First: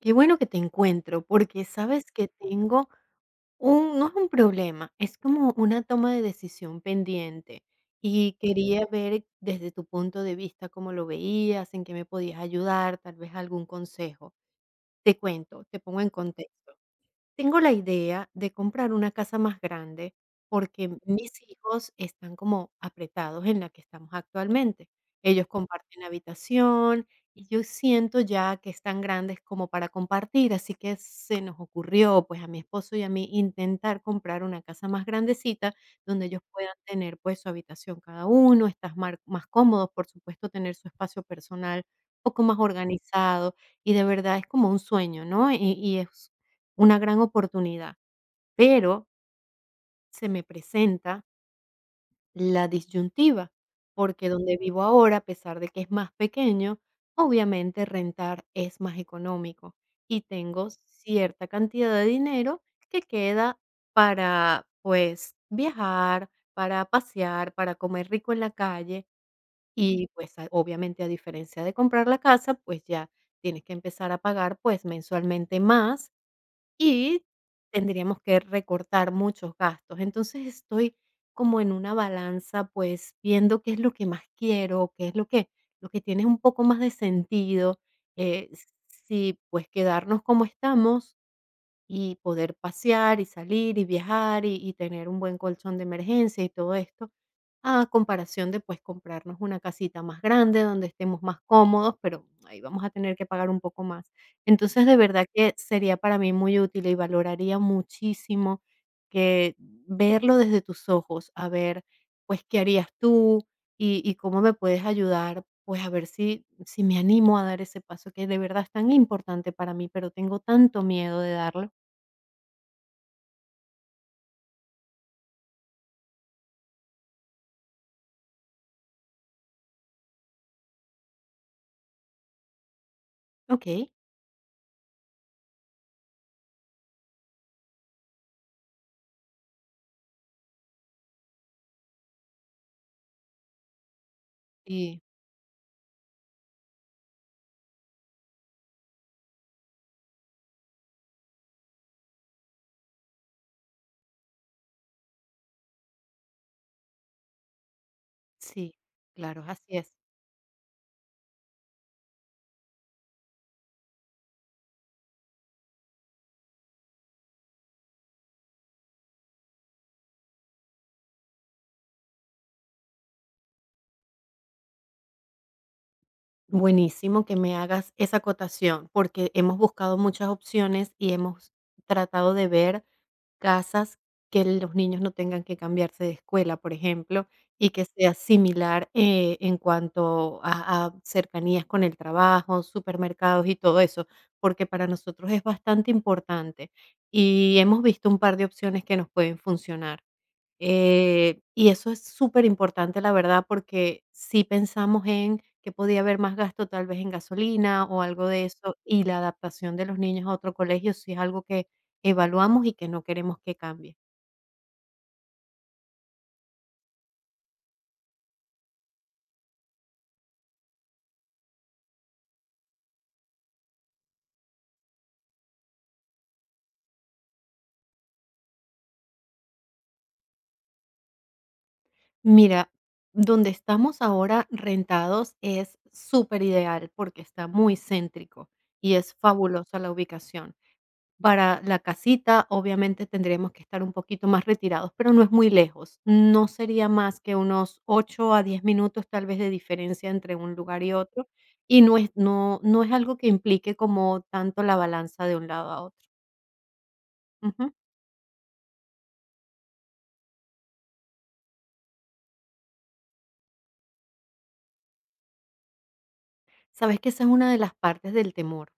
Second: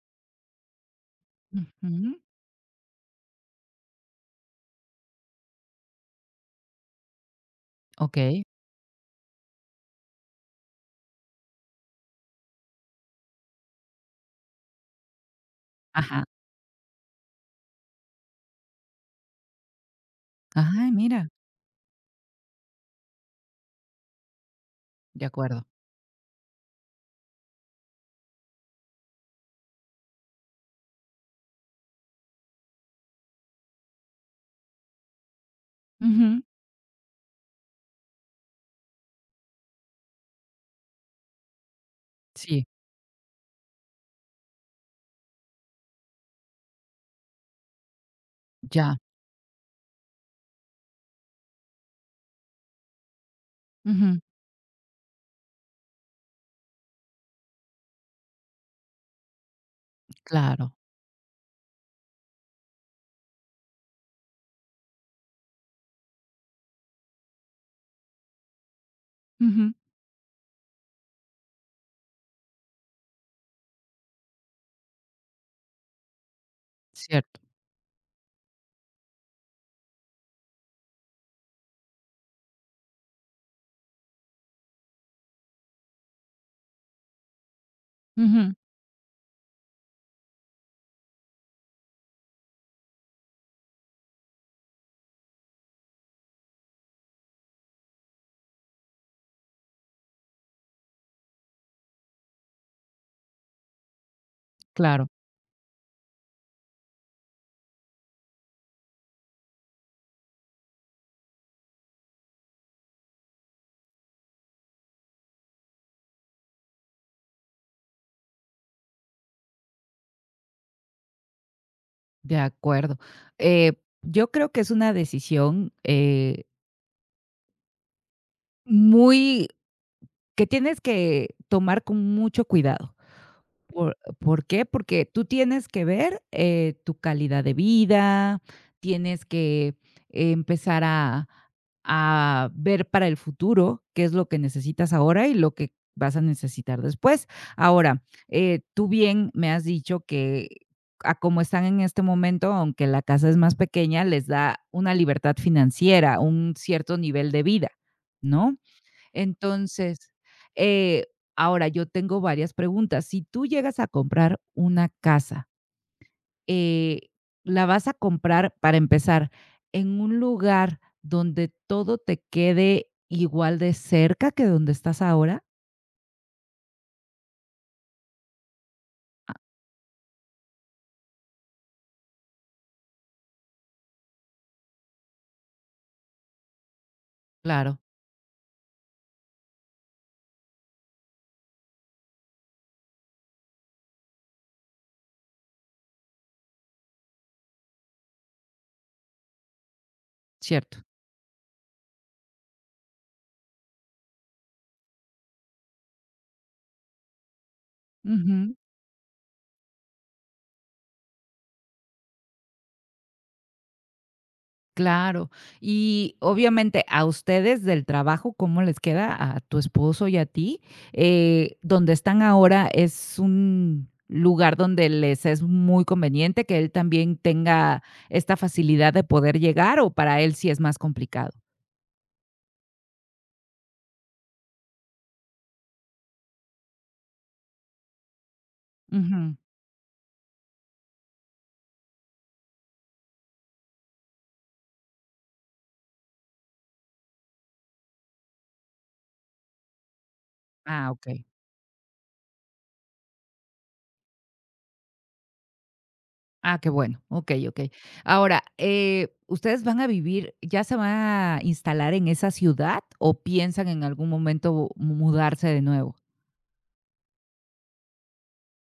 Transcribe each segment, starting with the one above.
Qué bueno que te encuentro, porque sabes Ujú, que tengo un, no es un problema, es como una toma de decisión pendiente. Y okey, quería ver desde tu punto de vista cómo lo veías, en qué me podías ayudar, tal vez algún consejo. Te cuento, te pongo en ajá, contexto. Tengo la idea de comprar una casa más grande ay, porque mira, mis hijos están como apretados en la que estamos actualmente. de Ellos acuerdo, comparten habitación y yo siento ya que están grandes como para compartir, así que se nos ocurrió pues a mi esposo y a mí intentar comprar una casa más grandecita donde ujú, ellos puedan tener pues su habitación cada uno, estar más cómodos, por supuesto, tener su espacio personal un poco más sí, organizado y de verdad es como un sueño, ¿no? Y es una gran oportunidad, ya, pero se me presenta la disyuntiva, ujú, porque donde vivo ahora, a pesar de que es más pequeño, obviamente rentar es más económico y tengo claro, cierta cantidad de dinero que queda para, pues, viajar, para pasear, para comer rico en la calle ujú, y, pues, obviamente a diferencia de comprar la casa, pues ya tienes que empezar a pagar, pues, mensualmente más y cierto, tendríamos que recortar muchos gastos. Entonces, estoy como en una balanza, pues, viendo qué es lo que más quiero, qué es lo que tiene un poco más de sentido, eh, ujú, si, pues, quedarnos como estamos y poder pasear y salir y viajar y tener un buen colchón de emergencia y todo esto, a comparación de, pues, comprarnos una casita más grande, donde estemos más cómodos, pero ahí vamos a tener que pagar un poco más. Entonces, de claro, verdad que sería para mí muy útil y valoraría muchísimo que verlo desde tus ojos, a ver, pues, qué harías tú y cómo me puedes ayudar, pues, a ver si me animo a dar ese paso que de verdad es tan importante para mí, pero tengo tanto miedo de darlo. de acuerdo. eh, yo creo que es una decisión, muy que tienes que tomar con mucho cuidado. Okey. ¿Por qué? Porque tú tienes que ver, tu calidad de vida, tienes que empezar a ver para el futuro qué es lo que necesitas Y ahora y lo que vas a necesitar después. Ahora, tú bien me has dicho que a como están en este momento, aunque la casa es más pequeña, les da una libertad financiera, un cierto nivel de vida, ¿no? sí, claro, así es. Entonces, eh, ahora yo tengo varias preguntas. Si tú llegas a comprar una casa, eh, la vas a comprar, para empezar, en un lugar donde todo te quede igual de cerca que donde estás ahora. Buenísimo que me hagas esa acotación, porque hemos buscado muchas opciones y hemos tratado de ver casas que los niños no tengan que cambiarse de escuela, por ejemplo, y Claro, que sea similar en cuanto a cercanías con el trabajo, supermercados y todo eso, porque para nosotros es bastante importante y hemos visto un par de opciones que nos pueden funcionar. cierto. Y eso es súper importante, la verdad, porque si pensamos en que podía haber más gasto tal vez en gasolina o algo de eso, y la adaptación de los niños a otro colegio, sí es algo que evaluamos y que no queremos que cambie. Claro. Y obviamente a ustedes del trabajo, ¿cómo les queda a tu esposo y a ti? Donde están ahora es un lugar donde les es muy conveniente que él también tenga esta facilidad de poder llegar o para él sí es más complicado. Mira, donde estamos ahora rentados es súper ideal porque está muy céntrico y es Ujú. fabulosa la ubicación. Para la casita, obviamente tendríamos que estar un poquito más retirados, pero no es muy lejos. No sería más que unos 8 a 10 minutos, tal vez, de diferencia entre un lugar Ah, y okey. otro, y no es no es algo que implique como tanto la balanza de un lado a otro. Ah, qué bueno. Okey, okey. Ujú. Ahora, ¿ustedes van a vivir ya se van a instalar en esa ciudad o piensan en algún momento mudarse de nuevo? ¿Sabes que esa es una de las partes del temor?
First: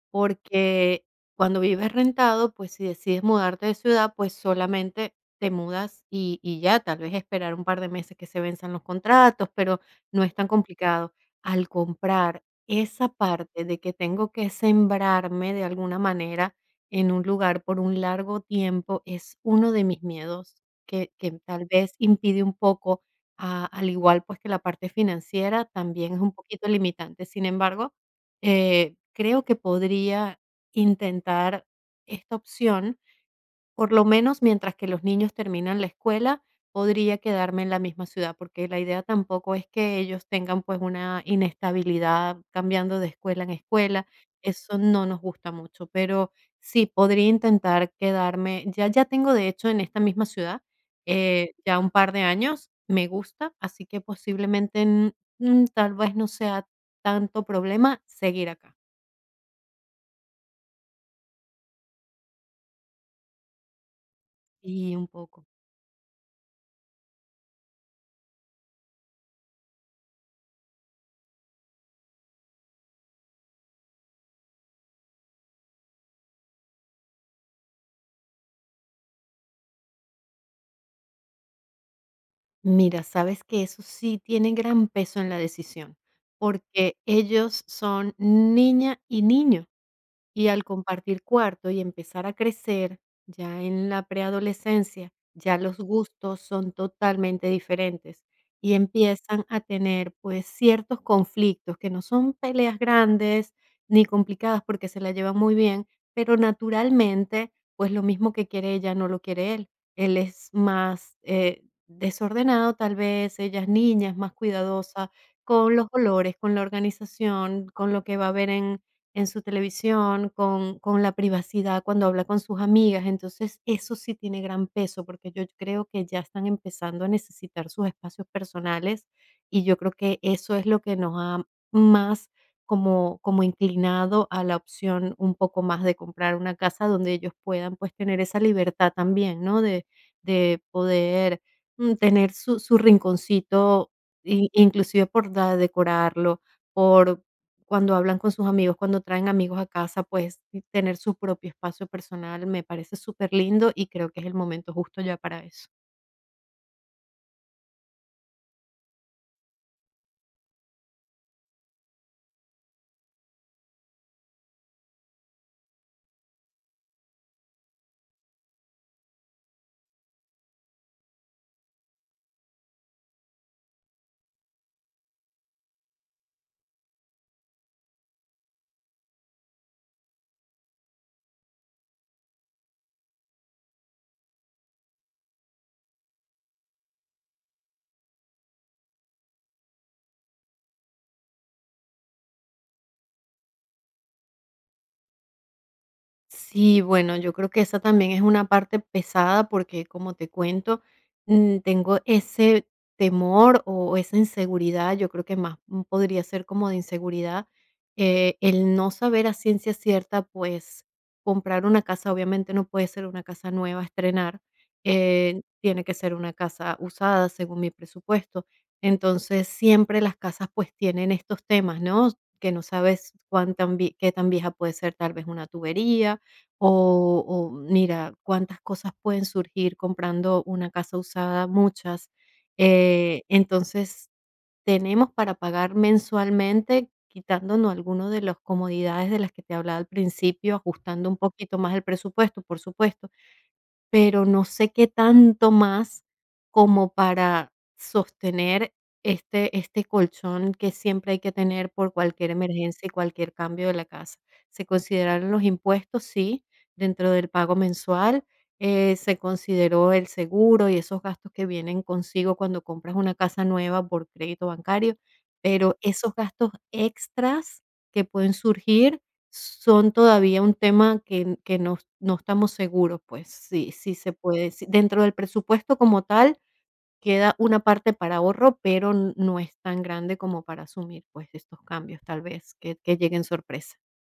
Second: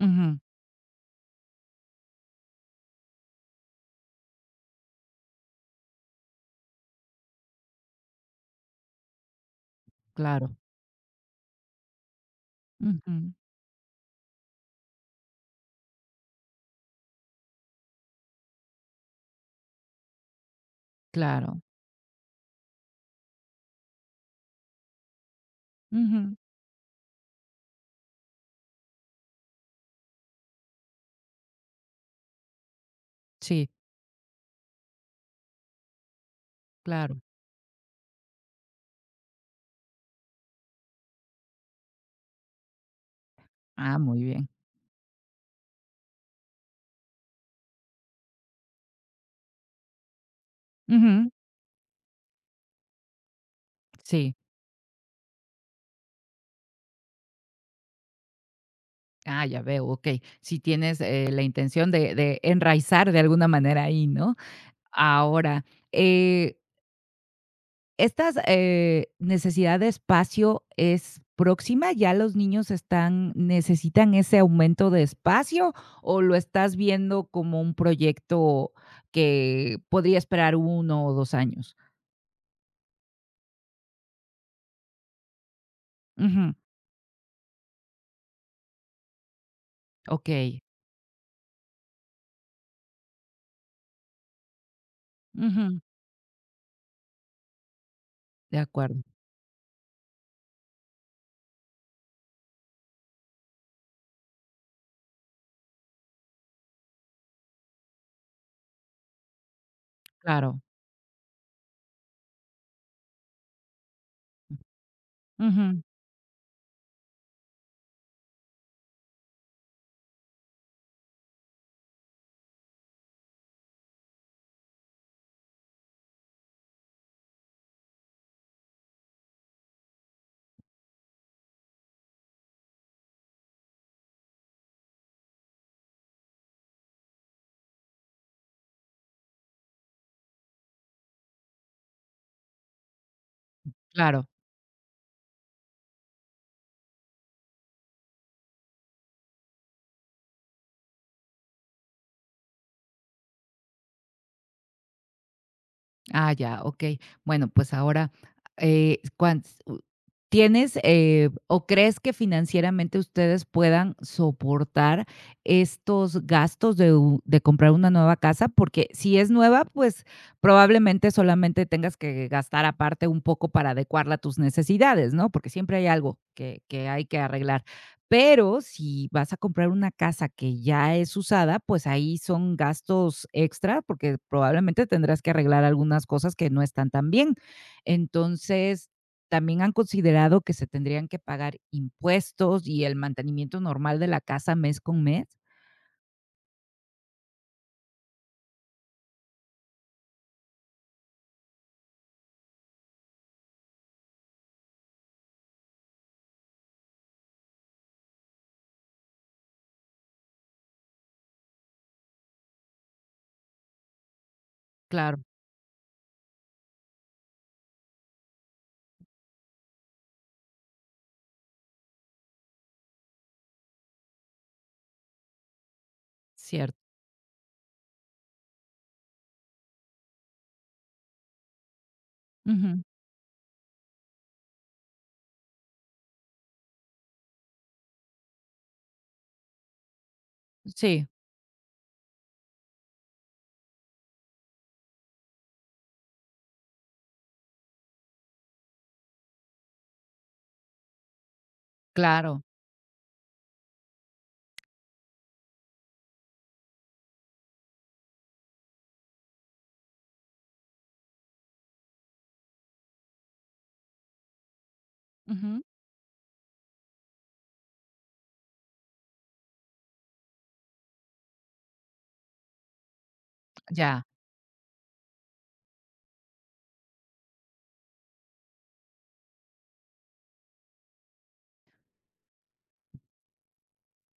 Ujú, Porque cuando vives rentado, pues si decides mudarte de ciudad, pues solamente te mudas y ya, tal vez esperar un par de meses que se venzan los contratos, pero no es tan claro. complicado. Al comprar esa Ujú, parte de que tengo que sembrarme de alguna manera en un lugar por un largo tiempo, es uno de mis miedos que claro. tal vez impide un poco, al igual pues que la parte financiera también es un Ujú. poquito limitante. Sin embargo, creo que podría intentar esta opción, Sí, por lo menos mientras que los niños terminan la escuela, podría claro. quedarme en la misma ciudad, porque la idea tampoco es que ellos tengan pues una inestabilidad cambiando de escuela en Ah, escuela, muy bien. eso no nos gusta mucho, pero sí podría intentar quedarme, ya, ya tengo de hecho en esta misma ciudad Ujú, ya un par de años, me gusta, así que sí. posiblemente tal vez no sea tanto problema seguir acá. Ah, ya veo, okey. Si tienes, la intención de enraizar de alguna manera ahí, ¿no? Y un poco. Ahora, eh, estas, necesidad de espacio, ¿es próxima? ¿Ya los niños están necesitan ese aumento de espacio, o lo estás viendo como un proyecto que podría esperar 1 o 2 años? Mira, sabes que eso sí tiene gran peso en la decisión, Ujú, porque ellos son niña y niño. Y okey. al compartir cuarto y empezar a crecer, ya en la preadolescencia, ya los Ujú, gustos son totalmente diferentes de y acuerdo. empiezan a tener, pues, ciertos conflictos que no son peleas grandes ni complicadas porque se la llevan muy bien, pero naturalmente, pues, lo mismo que quiere ella no lo quiere él. Él es Claro, más, desordenado tal vez, ella es niña, es más cuidadosa con ujú, los olores, con la organización, con lo que va a haber en su televisión, con la privacidad cuando habla con sus amigas. Entonces, eso sí tiene gran peso, porque yo creo que ya están empezando a necesitar sus espacios personales, y yo creo que eso es lo que nos ha más como inclinado a la opción un poco más de comprar una casa donde ellos puedan, pues, tener esa libertad también, ¿no? De poder, tener su rinconcito, claro. i inclusive por da decorarlo, por cuando hablan con sus amigos, cuando traen amigos a casa, pues y tener su propio espacio personal me parece súper lindo y creo que es el momento justo ya para eso. Ah, ya, okey. Bueno, pues ahora, cuan u ¿tienes, o crees que financieramente ustedes puedan soportar estos gastos de u de comprar una nueva casa? Porque si es nueva, pues probablemente solamente tengas que gastar aparte un poco para adecuarla a tus necesidades, ¿no? Porque siempre hay algo que hay que arreglar. Pero si vas a comprar una casa que ya es usada, pues ahí son gastos extra, porque probablemente tendrás que arreglar algunas cosas que no están tan bien. Entonces, también han considerado que se tendrían que pagar impuestos y el mantenimiento normal de la casa mes con mes. Sí, bueno, yo creo que esa también es una parte pesada porque, como te cuento, tengo ese temor o esa inseguridad, yo creo que más podría ser como de inseguridad, el no saber a ciencia cierta, pues comprar una casa, obviamente no puede ser una casa nueva, estrenar, Claro, tiene que ser una casa usada según mi presupuesto. Entonces, siempre las casas pues tienen estos temas, ¿no? Que no sabes qué tan vieja puede ser tal vez una tubería cierto. O mira, cuántas cosas pueden surgir comprando una casa usada, muchas. Ujú. Entonces, tenemos para pagar mensualmente, quitándonos alguno de las comodidades de las que te hablaba al principio, Sí, ajustando un poquito más el presupuesto, por supuesto. Pero no sé qué tanto más como para sostener este este colchón que siempre hay que tener por cualquier claro. emergencia y cualquier cambio de la casa. Se consideraron los impuestos, sí, dentro del pago mensual, se consideró el seguro y esos gastos que vienen consigo cuando compras una casa nueva por crédito bancario, Ujú. pero esos gastos extras que pueden surgir son todavía un tema que no estamos seguros, pues, si Ya. se puede, si dentro del presupuesto como tal, queda una parte para ahorro, pero n no es tan grande como para asumir, pues, estos cambios, tal vez, que lleguen sorpresa.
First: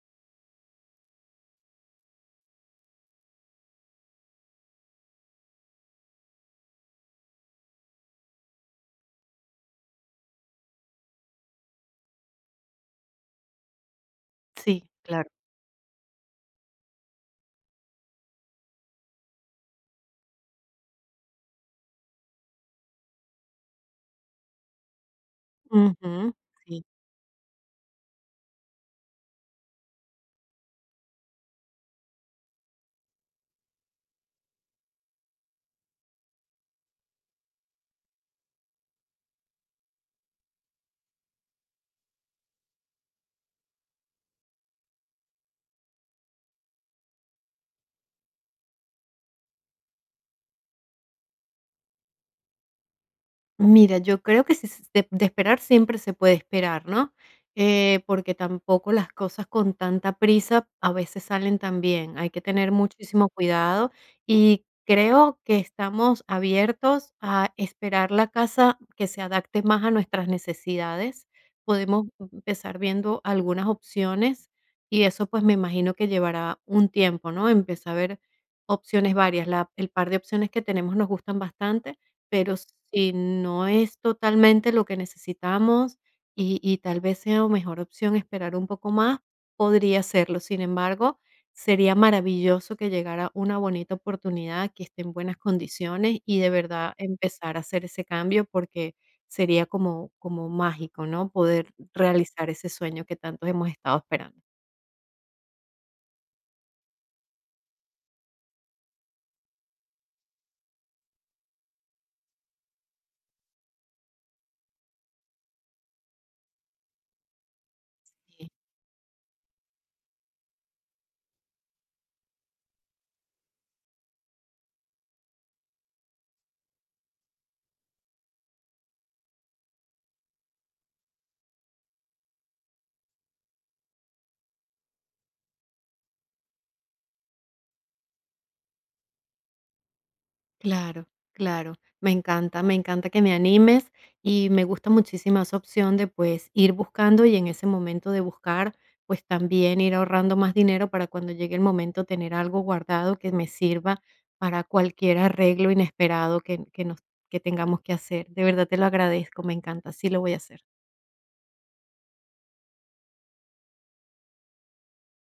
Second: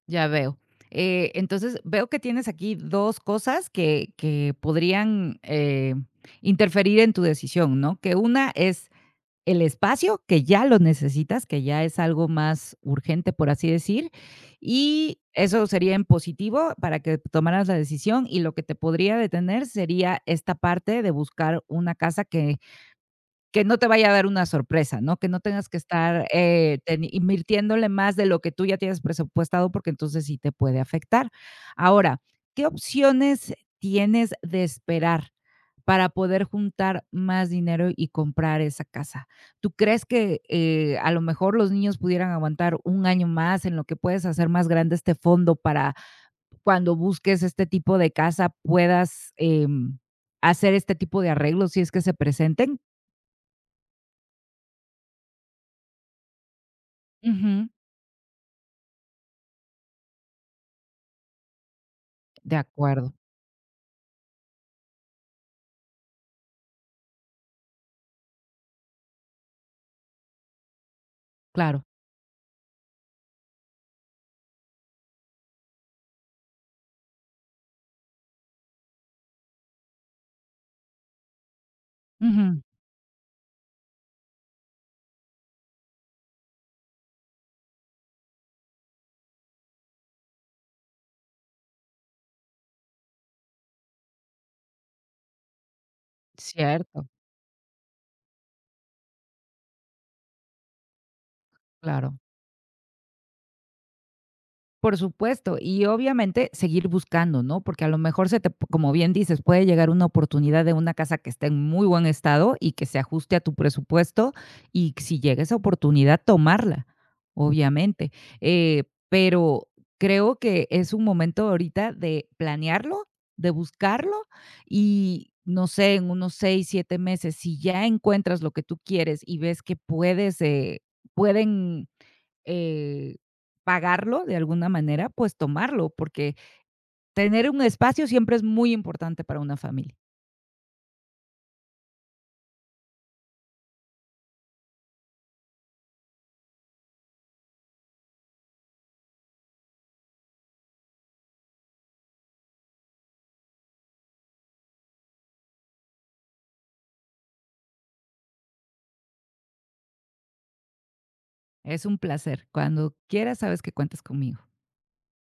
Ya veo. Entonces, veo que tienes aquí 2 cosas que podrían, interferir en tu decisión, ¿no? Que una es el espacio, que ya lo necesitas, que ya es algo más urgente, por así decir, Sí, y claro. eso sería en positivo para que tomaras la decisión, y lo que te podría detener sería esta parte de buscar una casa que no te vaya a dar una sorpresa, ¿no? Que no tengas que estar, Ujú, sí. ten invirtiéndole más de lo que tú ya tienes presupuestado, porque entonces sí te puede afectar. Ahora, ¿qué opciones tienes de esperar para poder juntar más dinero y comprar esa casa? ¿Tú crees que, a lo mejor los niños pudieran aguantar un año más en lo que puedes hacer más grande este fondo para cuando busques este tipo de casa puedas, hacer este tipo de arreglos si es que se presenten? Mira, yo creo que si s de esperar siempre se puede esperar, ¿no? Ujú. Porque tampoco las cosas con tanta prisa a veces salen tan bien. Hay que De tener acuerdo, muchísimo cuidado y creo que estamos abiertos a esperar la casa que se adapte más a nuestras necesidades. claro. Podemos empezar viendo algunas opciones y eso, pues, me imagino que llevará un tiempo, ¿no? Empezar a ver opciones varias. La El par de opciones que tenemos nos gustan bastante. Pero Ujú. si no es totalmente lo que necesitamos y tal vez sea mejor opción esperar un poco más, podría serlo. Sin embargo, sería maravilloso que llegara una bonita oportunidad, que esté en buenas condiciones y de verdad Cierto, empezar a hacer ese cambio, porque sería como mágico, ¿no?, poder claro. realizar ese sueño que tantos hemos estado esperando. Por supuesto, y obviamente seguir buscando, ¿no? Porque a lo mejor se te, como bien dices, puede llegar una oportunidad de una casa que esté en muy buen estado y que se ajuste a tu presupuesto y si llega esa oportunidad, tomarla, obviamente. Pero creo que es un momento ahorita de planearlo, de buscarlo y no sé, en unos 6, 7 meses, si ya encuentras lo que tú quieres y ves que puedes, pueden eh, pagarlo de alguna manera, pues tomarlo, porque tener un espacio siempre es muy importante para una familia. Claro, claro. Me encanta que me animes y me gusta muchísimo esa opción de pues ir buscando y en ese momento de buscar, pues también ir ahorrando más dinero para cuando llegue el momento tener algo guardado que me sirva para cualquier arreglo inesperado que, que tengamos que hacer. De verdad te lo agradezco, me encanta, sí lo voy a hacer. Es un placer. Cuando quieras, sabes que cuentas conmigo.